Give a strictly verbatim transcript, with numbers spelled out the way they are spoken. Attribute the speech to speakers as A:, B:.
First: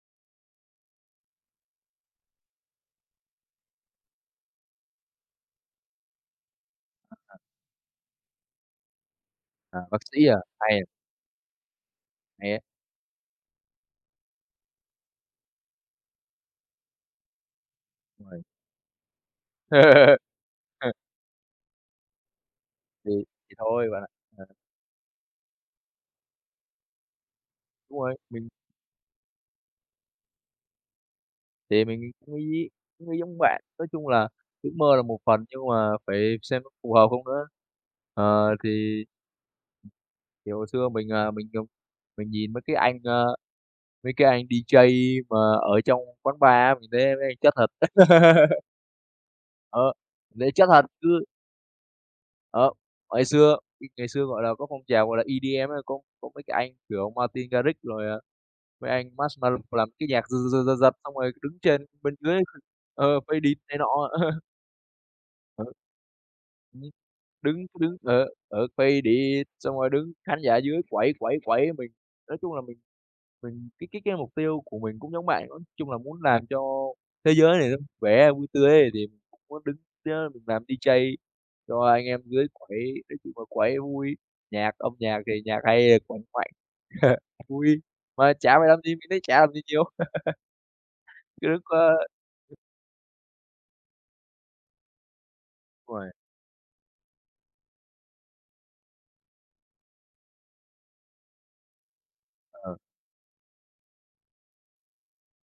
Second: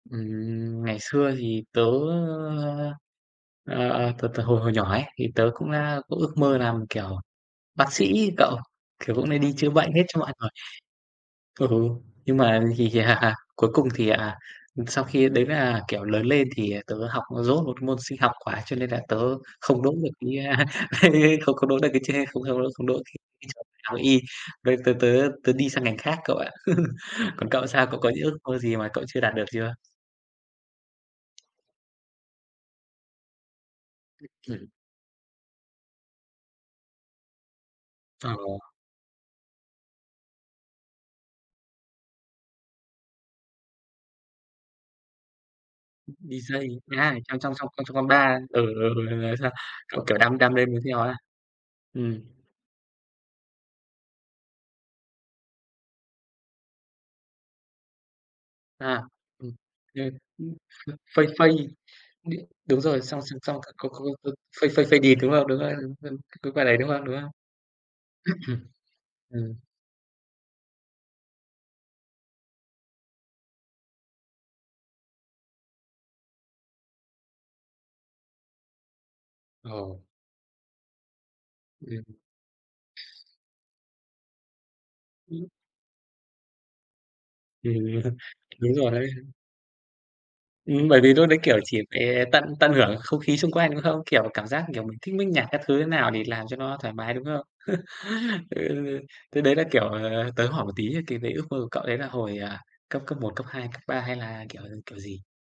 A: Ừm, ngày xưa thì tớ, ơ ờ, ờ, từ từ hồi hồi nhỏ ấy, thì tớ cũng đã có ước mơ làm, kiểu,
B: [unintelligible]
A: bác sĩ ấy cậu. Kiểu cũng hay đi chữa
B: À,
A: bệnh
B: bác
A: hết cho
B: sĩ
A: mọi
B: à,
A: người.
B: hay à.
A: Ừ, nhưng
B: Hay
A: mà
B: đấy.
A: thì, à, cuối cùng thì, à, sau khi đấy là, kiểu, lớn lên thì tớ học dốt một môn Sinh học
B: Rồi.
A: quá. Cho nên là tớ không đỗ được cái, a
B: Ờ.
A: không không đỗ được cái tr không không không đỗ
B: Thì
A: cái cái
B: thì
A: trường Đại
B: thôi
A: học
B: bạn ạ.
A: Y,
B: Ờ.
A: với tớ tớ tớ đi sang ngành khác cậu ạ. Còn cậu sao, cậu
B: Đúng
A: có
B: rồi,
A: những ước
B: mình
A: mơ gì mà cậu chưa đạt được chưa?
B: Thì mình cũng nghĩ cũng nghĩ giống bạn. Nói chung là
A: Ừm,
B: ước
A: ừm.
B: mơ là một phần, nhưng mà phải xem có phù hợp không nữa.
A: Ờ.
B: Ờ, thì thì hồi xưa mình, à, mình không mình nhìn mấy cái anh, ơ, mấy cái anh D-J mà ở trong quán bar á,
A: D-J
B: mình thấy mấy
A: á,
B: anh đấy
A: trong trong
B: chất thật.
A: trong trong quán bar. Ừ, ừ, đấy, đấy, sao
B: Ờ,
A: cậu, kiểu, đam
B: mình thấy
A: đam
B: chất
A: đêm muốn
B: thật,
A: theo ha?
B: cứ
A: Ừm.
B: Đó, hồi xưa bị ngày xưa, gọi là, có phong trào, gọi là, EDM có có mấy cái anh, kiểu, Martin Garrix rồi, à, mấy
A: À,
B: anh
A: ừm,
B: Marshmello làm cái
A: ừm,
B: nhạc giật,
A: ưm,
B: giật, giật, giật,
A: hưm,
B: xong rồi
A: "Fade
B: đứng
A: Fade
B: trên bên
A: d"
B: dưới
A: đúng rồi.
B: ờ,
A: Xong xong
B: "Faded"
A: xong cậu
B: này
A: có có
B: nọ.
A: có "Fade Fade Faded," đúng hông? Đúng
B: Ừ.
A: rồi, c cái quả đấy,
B: Ừm,
A: đúng hông, đúng hông?
B: đứng, cứ đứng ở ở "Faded,"
A: Ừm.
B: xong rồi đứng khán giả dưới quẩy, quẩy, quẩy mình nói chung là mình mình cái cái cái mục tiêu của mình cũng giống bạn. Nói chung là muốn làm cho thế giới này nó vui vẻ, vui tươi ấy đẹp, thì cũng muốn đứng,
A: Ờ.
B: ơ, mình làm D-J cho
A: Ừm.
B: anh em dưới quẩy. Nói chung là quẩy vui, nhạc âm nhạc thì
A: Ừm.
B: nhạc hay thì quằn quẩy vui,
A: Ừm,
B: mà chả phải
A: đúng
B: làm gì,
A: rồi
B: mình
A: đấy.
B: thấy chả làm gì nhiều.
A: Ừm, bởi vì lúc đấy,
B: Cứ
A: kiểu,
B: ước
A: chỉ
B: mơ.
A: phải tận tận hưởng không khí xung quanh, đúng không? Kiểu, cảm giác, kiểu, mình thích mit nhạc các thứ thế
B: Đúng rồi.
A: nào để làm cho nó thoải mái, đúng không? Ừ, thế đấy là, kiểu, ờ, tớ hỏi một tí cái cái ước mơ của cậu đấy là hồi, ờ,
B: Ờ.
A: cấp cấp một, cấp hai, cấp ba hay là, kiểu, kiểu gì?